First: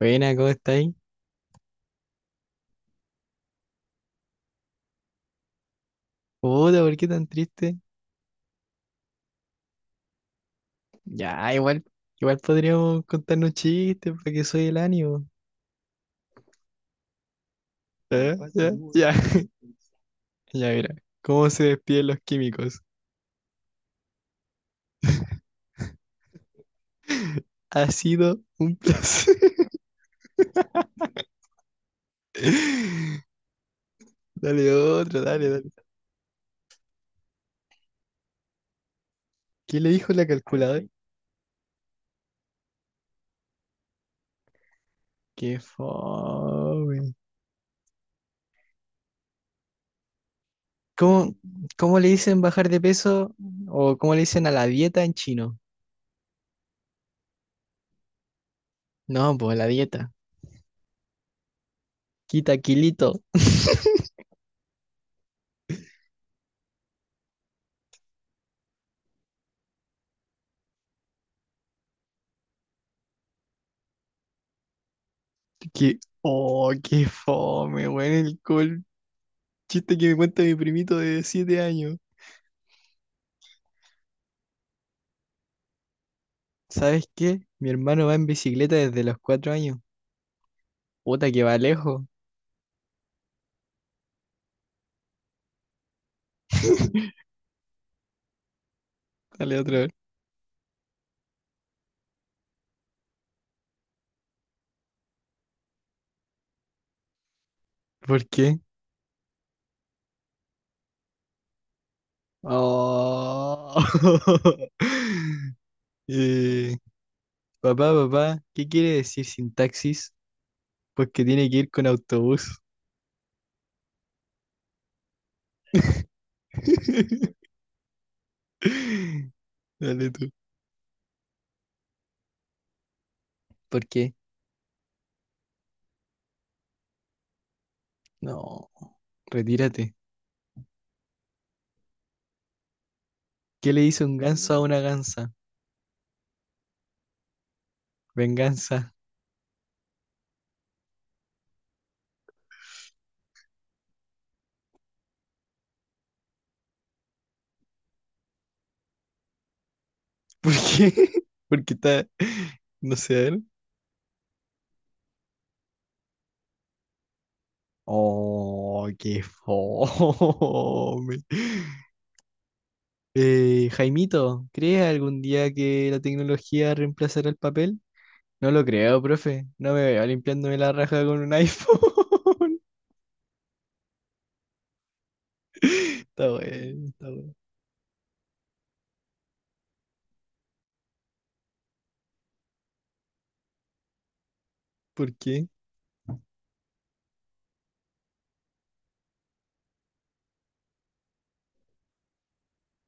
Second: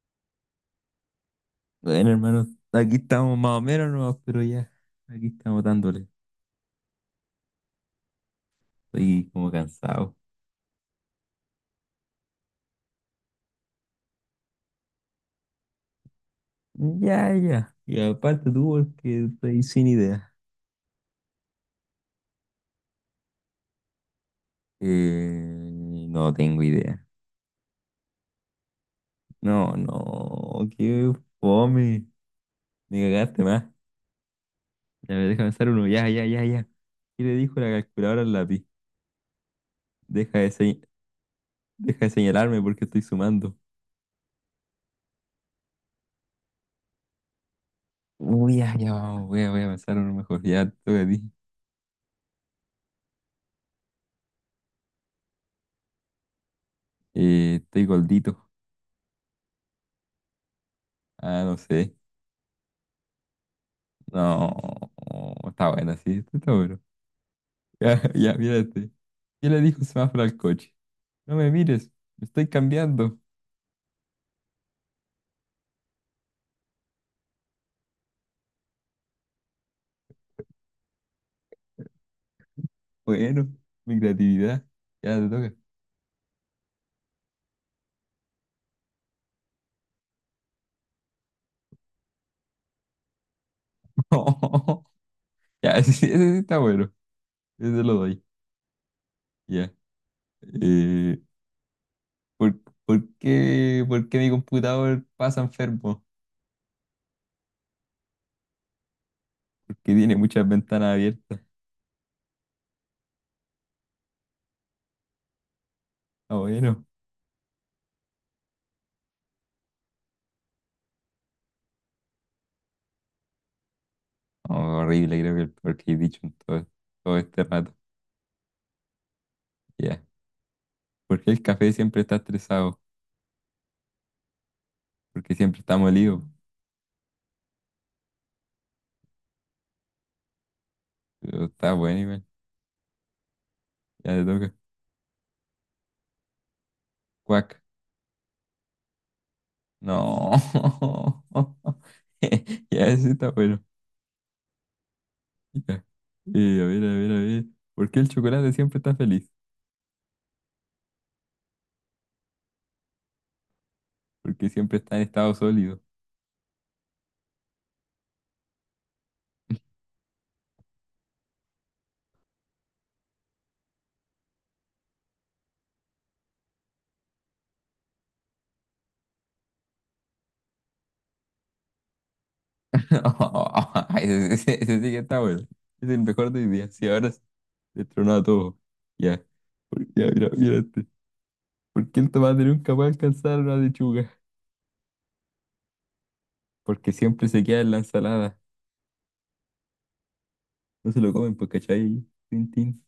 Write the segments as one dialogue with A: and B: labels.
A: Buena, ¿cómo estáis?
B: Bueno, hermano, aquí estamos más o menos nomás, pero ya, aquí estamos dándole.
A: Puta, ¿por qué tan triste?
B: Estoy como cansado.
A: Ya, igual, igual podríamos contarnos chistes para que soy el ánimo.
B: Ya, ya. Y
A: Ya, ¿eh?
B: aparte tú,
A: Ya, ya,
B: porque estoy sin idea.
A: ya, mira. ¿Cómo se despiden los químicos?
B: Eh, no tengo idea.
A: Ha sido un placer.
B: No, no, qué fome. Me cagaste más.
A: Dale
B: Ya,
A: otro,
B: ver, deja
A: dale,
B: pensar
A: dale.
B: uno. Ya, ya, ya, ya. ¿Qué le dijo la calculadora al lápiz?
A: ¿Qué le dijo la
B: Deja de, se-
A: calculadora?
B: deja de señalarme porque estoy sumando.
A: Qué fome.
B: Uy, ya, ya, vamos, voy a pensar uno mejor. Ya, toca a ti.
A: ¿Cómo, cómo le dicen bajar de peso o cómo le dicen a la dieta en chino?
B: Estoy gordito.
A: No, pues la dieta.
B: Ah, no sé.
A: Quita kilito.
B: No, está buena, sí, estoy seguro. Ya, ya, mírate. ¿Qué le dijo un semáforo al coche? No me mires, me estoy cambiando.
A: Que, oh, qué fome, weón, el colpo. Chiste que me cuenta mi primito de siete años.
B: Bueno, mi creatividad. Ya te toca.
A: ¿Sabes qué? Mi hermano va en bicicleta desde los cuatro años. Puta que va lejos.
B: Ya, ese sí está bueno. Ese lo doy.
A: Dale
B: Ya.
A: otra vez.
B: Eh, ¿por, por qué mi computador pasa enfermo?
A: ¿Por qué?
B: Porque tiene muchas ventanas abiertas.
A: Oh.
B: Ah,
A: Eh,
B: bueno.
A: papá, papá, ¿qué quiere decir sin taxis? Pues que tiene que ir con autobús.
B: Oh, horrible, creo que el peor que he dicho en todo este rato. Ya.
A: Dale tú.
B: ¿Por qué el café siempre está estresado?
A: ¿Por qué?
B: Porque siempre está molido.
A: No. Retírate.
B: Pero está bueno, igual.
A: ¿Qué le hizo
B: Ya
A: un
B: le toca.
A: ganso a una gansa?
B: Cuac.
A: Venganza.
B: No. Ya, ese está bueno. Ya. A ver, a ver, a ver. ¿Por qué el chocolate siempre está feliz?
A: ¿Por qué? Porque está. No sé, a ver.
B: Porque siempre está en estado sólido.
A: Oh, qué fome. Jaimito, ¿crees algún día que la tecnología reemplazará el papel? No lo creo, profe. No me veo limpiándome la raja con un iPhone.
B: Ay, ese sí que está bueno. Es el
A: Está
B: mejor de mi día.
A: bueno,
B: Sí,
A: está
B: ahora se
A: bueno.
B: le a todo. Ya. Ya, mira, mira este. ¿Por qué el tomate nunca va a alcanzar una lechuga?
A: ¿Por qué?
B: Porque siempre se queda en la ensalada. No se lo comen, pues, ¿cachai? Tin, tin.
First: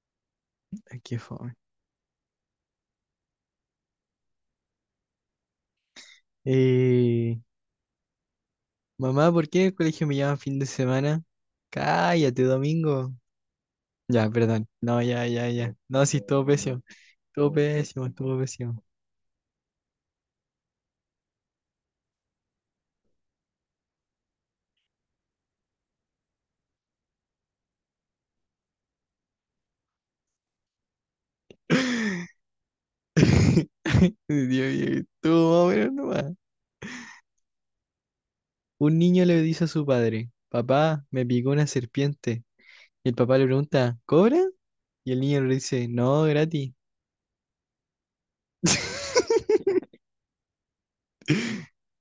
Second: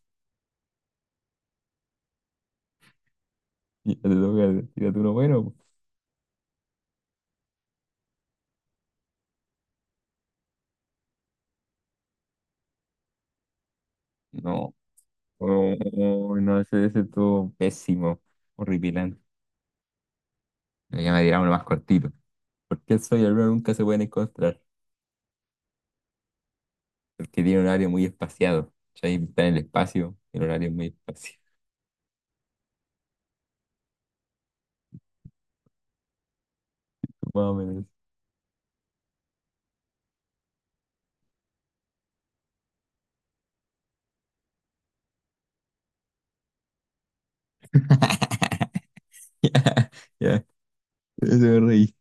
A: Ay, qué fome.
B: Y ya te toca, tírate uno bueno.
A: Eh, mamá, ¿por qué en el colegio me llaman fin de semana? Cállate, domingo. Ya,
B: Pues.
A: perdón.
B: Oh,
A: No, ya, ya, ya. No, sí,
B: oh,
A: estuvo
B: no,
A: pésimo.
B: ese
A: Estuvo
B: estuvo
A: pésimo,
B: pésimo,
A: estuvo pésimo.
B: horripilante. Ya me dirá uno más cortito. ¿Por qué el sol y la luna nunca se pueden encontrar? Porque tiene un horario muy espaciado. Ahí está en el espacio, el horario es muy espaciado.
A: Dios mío, estuvo más o menos nomás.
B: Más o menos.
A: Un niño le dice a su padre, papá, me picó una serpiente. Y el papá le pregunta, ¿cobra? Y el niño le dice, no, gratis.
B: Ya, ya, se me reí.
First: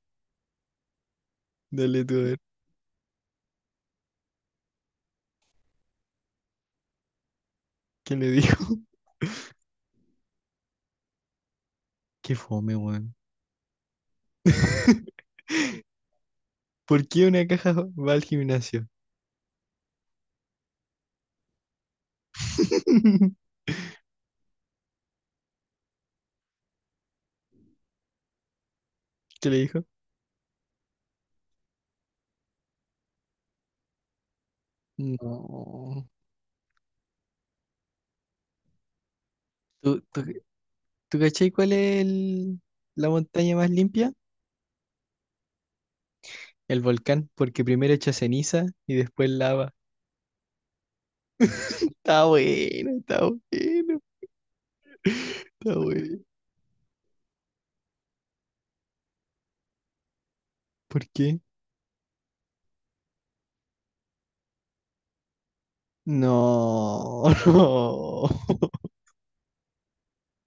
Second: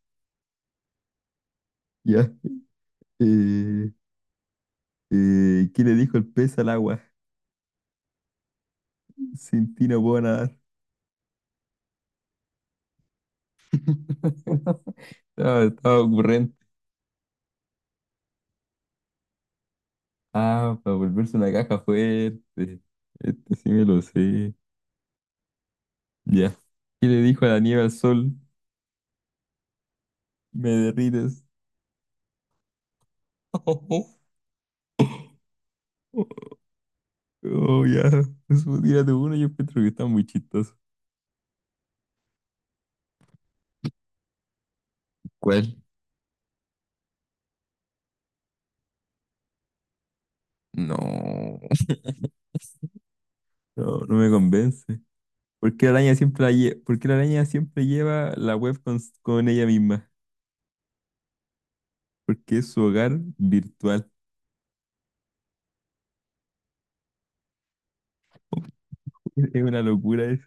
A: Dale tú a
B: Ya.
A: ver,
B: Eh, ¿Qué le dijo el pez al agua?
A: ¿qué le dijo?
B: Sin ti no puedo nadar.
A: Qué fome, weón.
B: Estaba ocurrente.
A: ¿Por qué una caja va al gimnasio?
B: Ah, para volverse una caja fuerte. Este sí me lo sé. Ya. ¿Qué le dijo la nieve al sol?
A: ¿Qué le dijo?
B: Me derrites.
A: No.
B: Oh, ya. Eso, tírate uno, yo encuentro que
A: ¿Tú,
B: está
A: tú,
B: muy chistoso.
A: tú cachai cuál es la montaña más limpia?
B: ¿Cuál?
A: El volcán, porque primero echa ceniza y después lava.
B: No.
A: Está bueno, está
B: No,
A: bueno.
B: no me convence.
A: Está bueno.
B: ¿Por qué la araña siempre lleva la web con ella misma?
A: ¿Por qué?
B: Porque es su hogar virtual.
A: No, no.
B: Es una locura eso.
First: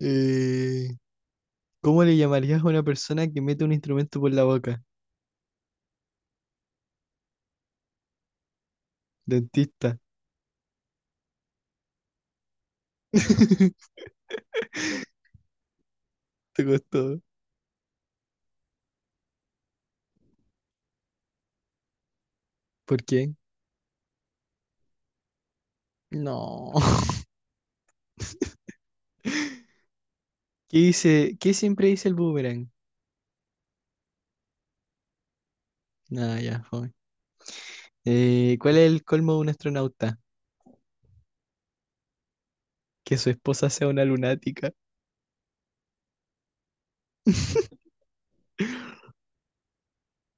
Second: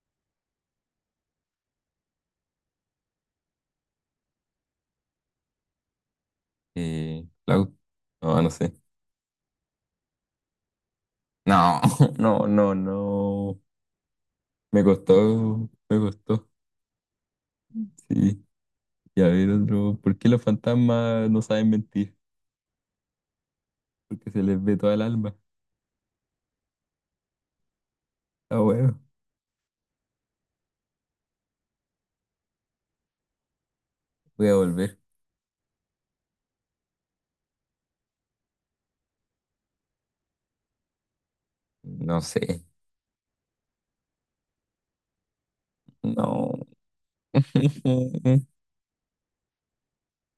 A: Eh, ¿Cómo le llamarías a una persona que mete un instrumento por la boca?
B: Clau. No, no sé.
A: Dentista.
B: No, no, no, no. Me costó, me costó.
A: Te costó.
B: Sí. Y a ver otro. ¿Por qué los fantasmas no saben mentir?
A: ¿Por qué?
B: Porque se les ve toda el alma.
A: No.
B: Ah, bueno.
A: ¿Qué dice? ¿Qué siempre dice el boomerang?
B: Voy a volver.
A: Nada, ya, fue. ¿Cuál es el colmo de un astronauta?
B: No sé.
A: Que su esposa sea una lunática.
B: No. ¿Qué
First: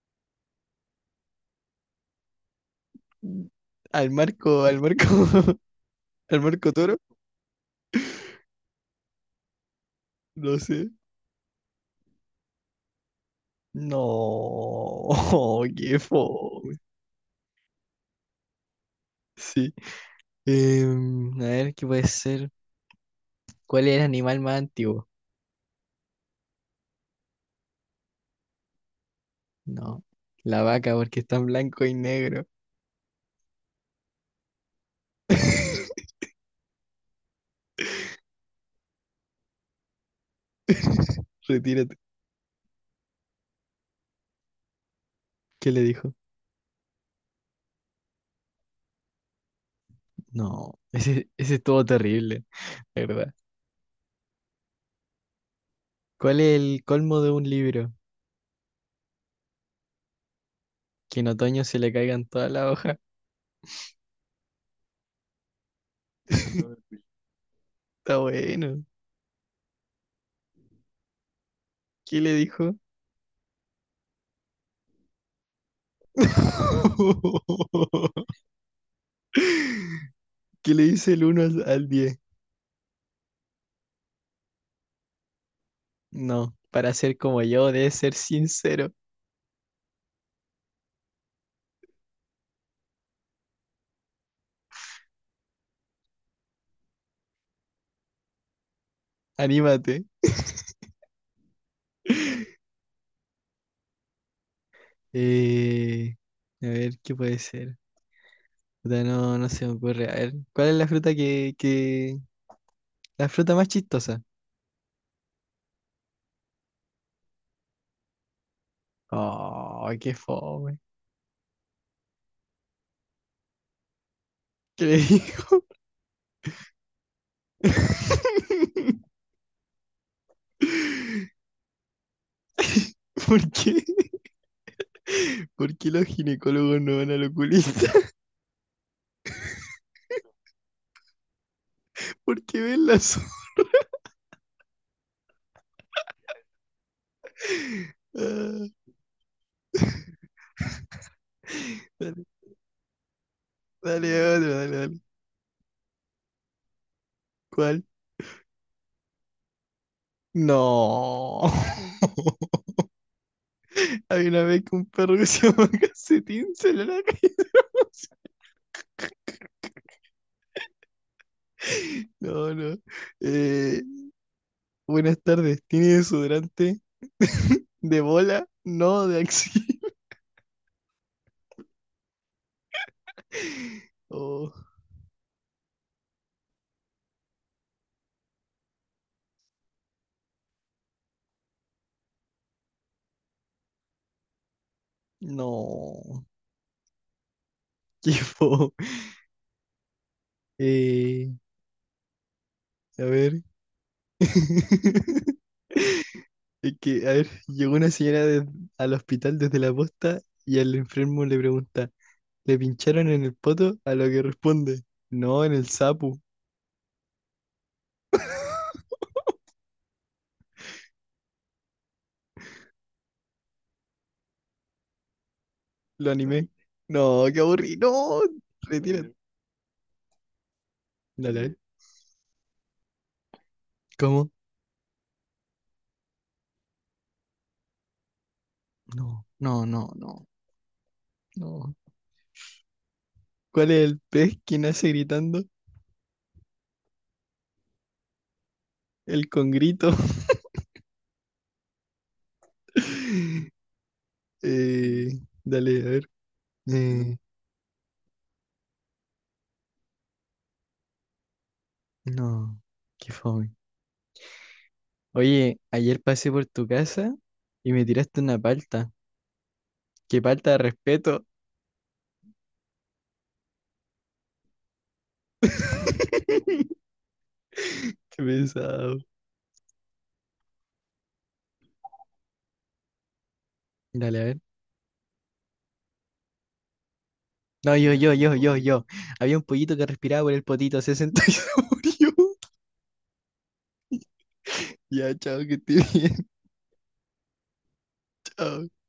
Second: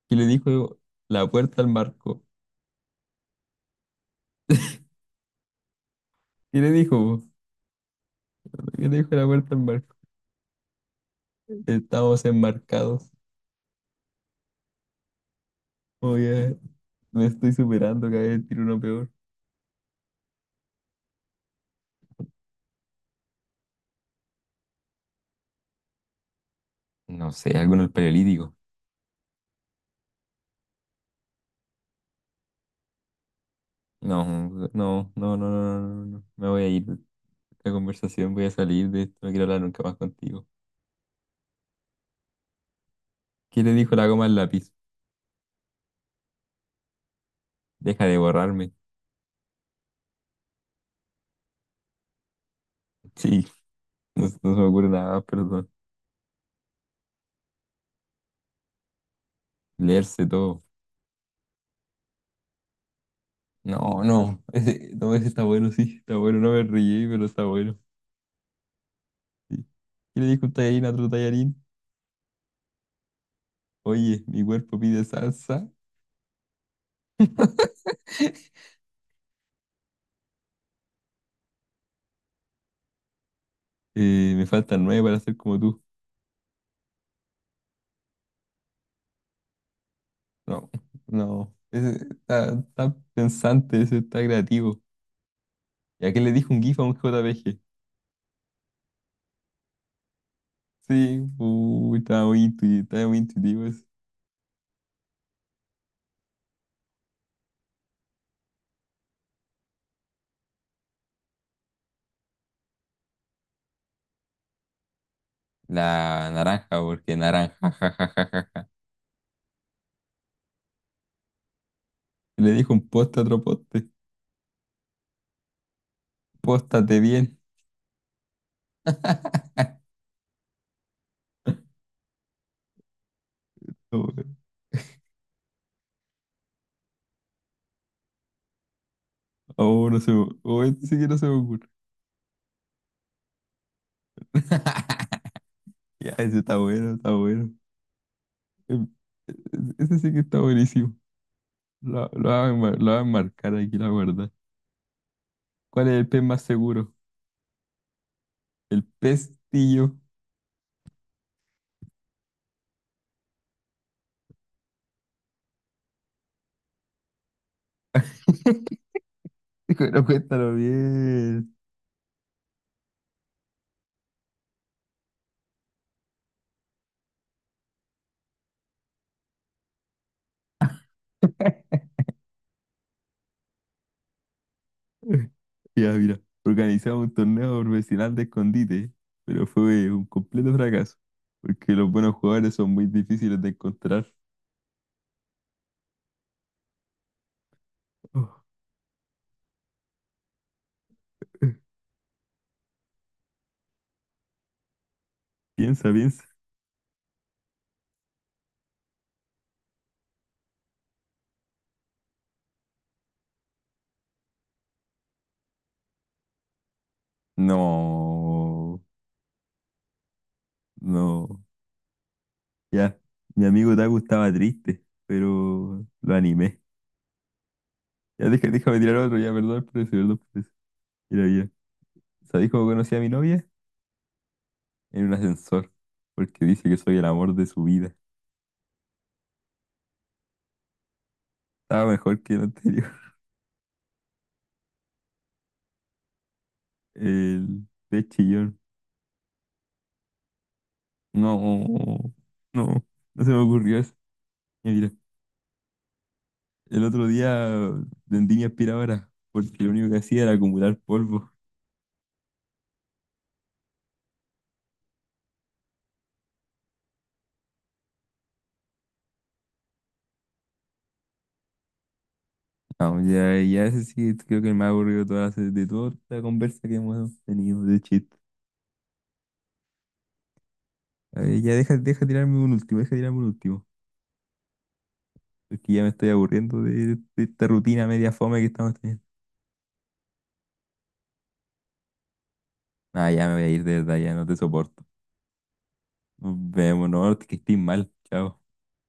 B: le dijo la puerta al marco?
A: Al marco, al marco. ¿El
B: ¿Qué le
A: Marco Toro?
B: dijo? ¿Qué le dijo la puerta al marco?
A: No sé.
B: Estamos enmarcados.
A: No, qué
B: Oye,
A: fome.
B: me estoy superando, cada vez tiro uno peor.
A: Sí. Em, a ver, ¿qué puede ser? ¿Cuál es el animal más antiguo?
B: No sé, algo en el paleolítico.
A: No, la vaca, porque está en blanco y negro.
B: No, no, no, no, no, no, no. No. Me voy a ir de esta conversación, voy a salir de esto, no quiero hablar nunca más contigo.
A: Retírate.
B: ¿Qué le dijo la goma al lápiz?
A: ¿Qué le dijo?
B: Deja de borrarme.
A: No, ese estuvo terrible, la ¿verdad?
B: Sí, no, no se me ocurre nada más, perdón.
A: ¿Cuál es el colmo de un libro?
B: Leerse todo.
A: Que en otoño se le caigan todas las hojas.
B: No, no, ese, no, ese está bueno, sí, está bueno, no me reí, pero está bueno.
A: Está bueno.
B: Sí. ¿Qué le dijo un tallarín a otro tallarín?
A: ¿Qué le dijo?
B: Oye, mi cuerpo pide salsa,
A: ¿Qué le dice el uno al diez?
B: me faltan nueve para ser como tú.
A: No, para ser como yo, debes ser sincero.
B: No, no, ese está pensante, ese está creativo. ¿Y a qué le dijo un GIF a un JPG?
A: Anímate.
B: Sí, uy, está muy intuitivo ese.
A: Eh, a ver, ¿qué puede ser? Puta, no, no se me ocurre. A ver, ¿cuál es la fruta que... la fruta más chistosa?
B: La naranja, porque naranja, ja, ja, ja, ja, ja.
A: Oh, qué fome.
B: Le dijo un poste a otro poste,
A: ¿Qué le digo?
B: póstate bien.
A: ¿Por qué? ¿Por qué los ginecólogos no van al oculista?
B: Oh, no se me, oh, este sí que no se me ocurre.
A: ¿Por qué ven las...
B: Ya, ese está bueno, está bueno. Em, Ese sí que está buenísimo. Lo voy a marcar aquí,
A: Ah,
B: la
A: dale,
B: verdad.
A: dale, otro, dale, dale.
B: ¿Cuál es el pez más seguro?
A: ¿Cuál?
B: El pestillo.
A: No. Había una vez que un perro que se llama Calcetín salió a la calle.
B: Pero cuéntalo bien.
A: No, no. Eh, buenas tardes. ¿Tiene desodorante? ¿De bola? No, de axi. Oh,
B: Ya, mira, organizamos un torneo profesional de escondite, pero fue un completo fracaso, porque los buenos jugadores son muy difíciles de encontrar.
A: no. Qué
B: Oh,
A: fo. Eh,
B: eh.
A: a ver.
B: Piensa, piensa.
A: Es que, a ver, llegó una señora de- al hospital desde la posta y al enfermo le pregunta, ¿le pincharon en el poto? A lo que responde, no, en el sapu.
B: No, no. Ya, mi amigo Taku estaba triste, pero
A: Lo
B: lo
A: animé.
B: animé.
A: No, qué aburrido. No,
B: Ya, déjame tirar
A: retírate.
B: otro, ya, perdón por eso, perdón por eso. Mira,
A: Dale, a
B: ya.
A: ver.
B: ¿Sabéis cómo conocí a mi novia?
A: ¿Cómo?
B: En un ascensor, porque dice que soy el amor de su vida.
A: No, no, no, no, no.
B: Estaba mejor que el anterior.
A: ¿Cuál es el pez que nace gritando?
B: El de chillón.
A: El congrito.
B: No, no, no se me ocurrió eso. Ya, mira,
A: Dale, a ver.
B: el otro
A: Eh,
B: día vendí mi aspiradora, porque lo único que hacía era acumular polvo.
A: no, qué fome. Oye, ayer pasé por tu casa y me tiraste una palta. Qué palta de respeto.
B: No, ya, ya ese sí, creo que el más aburrido toda la, de toda la conversa que hemos tenido de chiste.
A: Qué pesado.
B: A ver, ya deja tirarme un último, deja tirarme un último.
A: Dale, a ver.
B: Porque ya me estoy aburriendo de esta
A: No,
B: rutina
A: yo,
B: media
A: yo, yo,
B: fome que
A: yo,
B: estamos
A: yo.
B: teniendo.
A: Había un pollito que respiraba por el potito, se sentó y se murió.
B: Ah, ya me voy a ir de verdad, ya no te soporto.
A: Ya, chao, que te bien.
B: Nos vemos, no, que estés mal. Chao.
A: uh,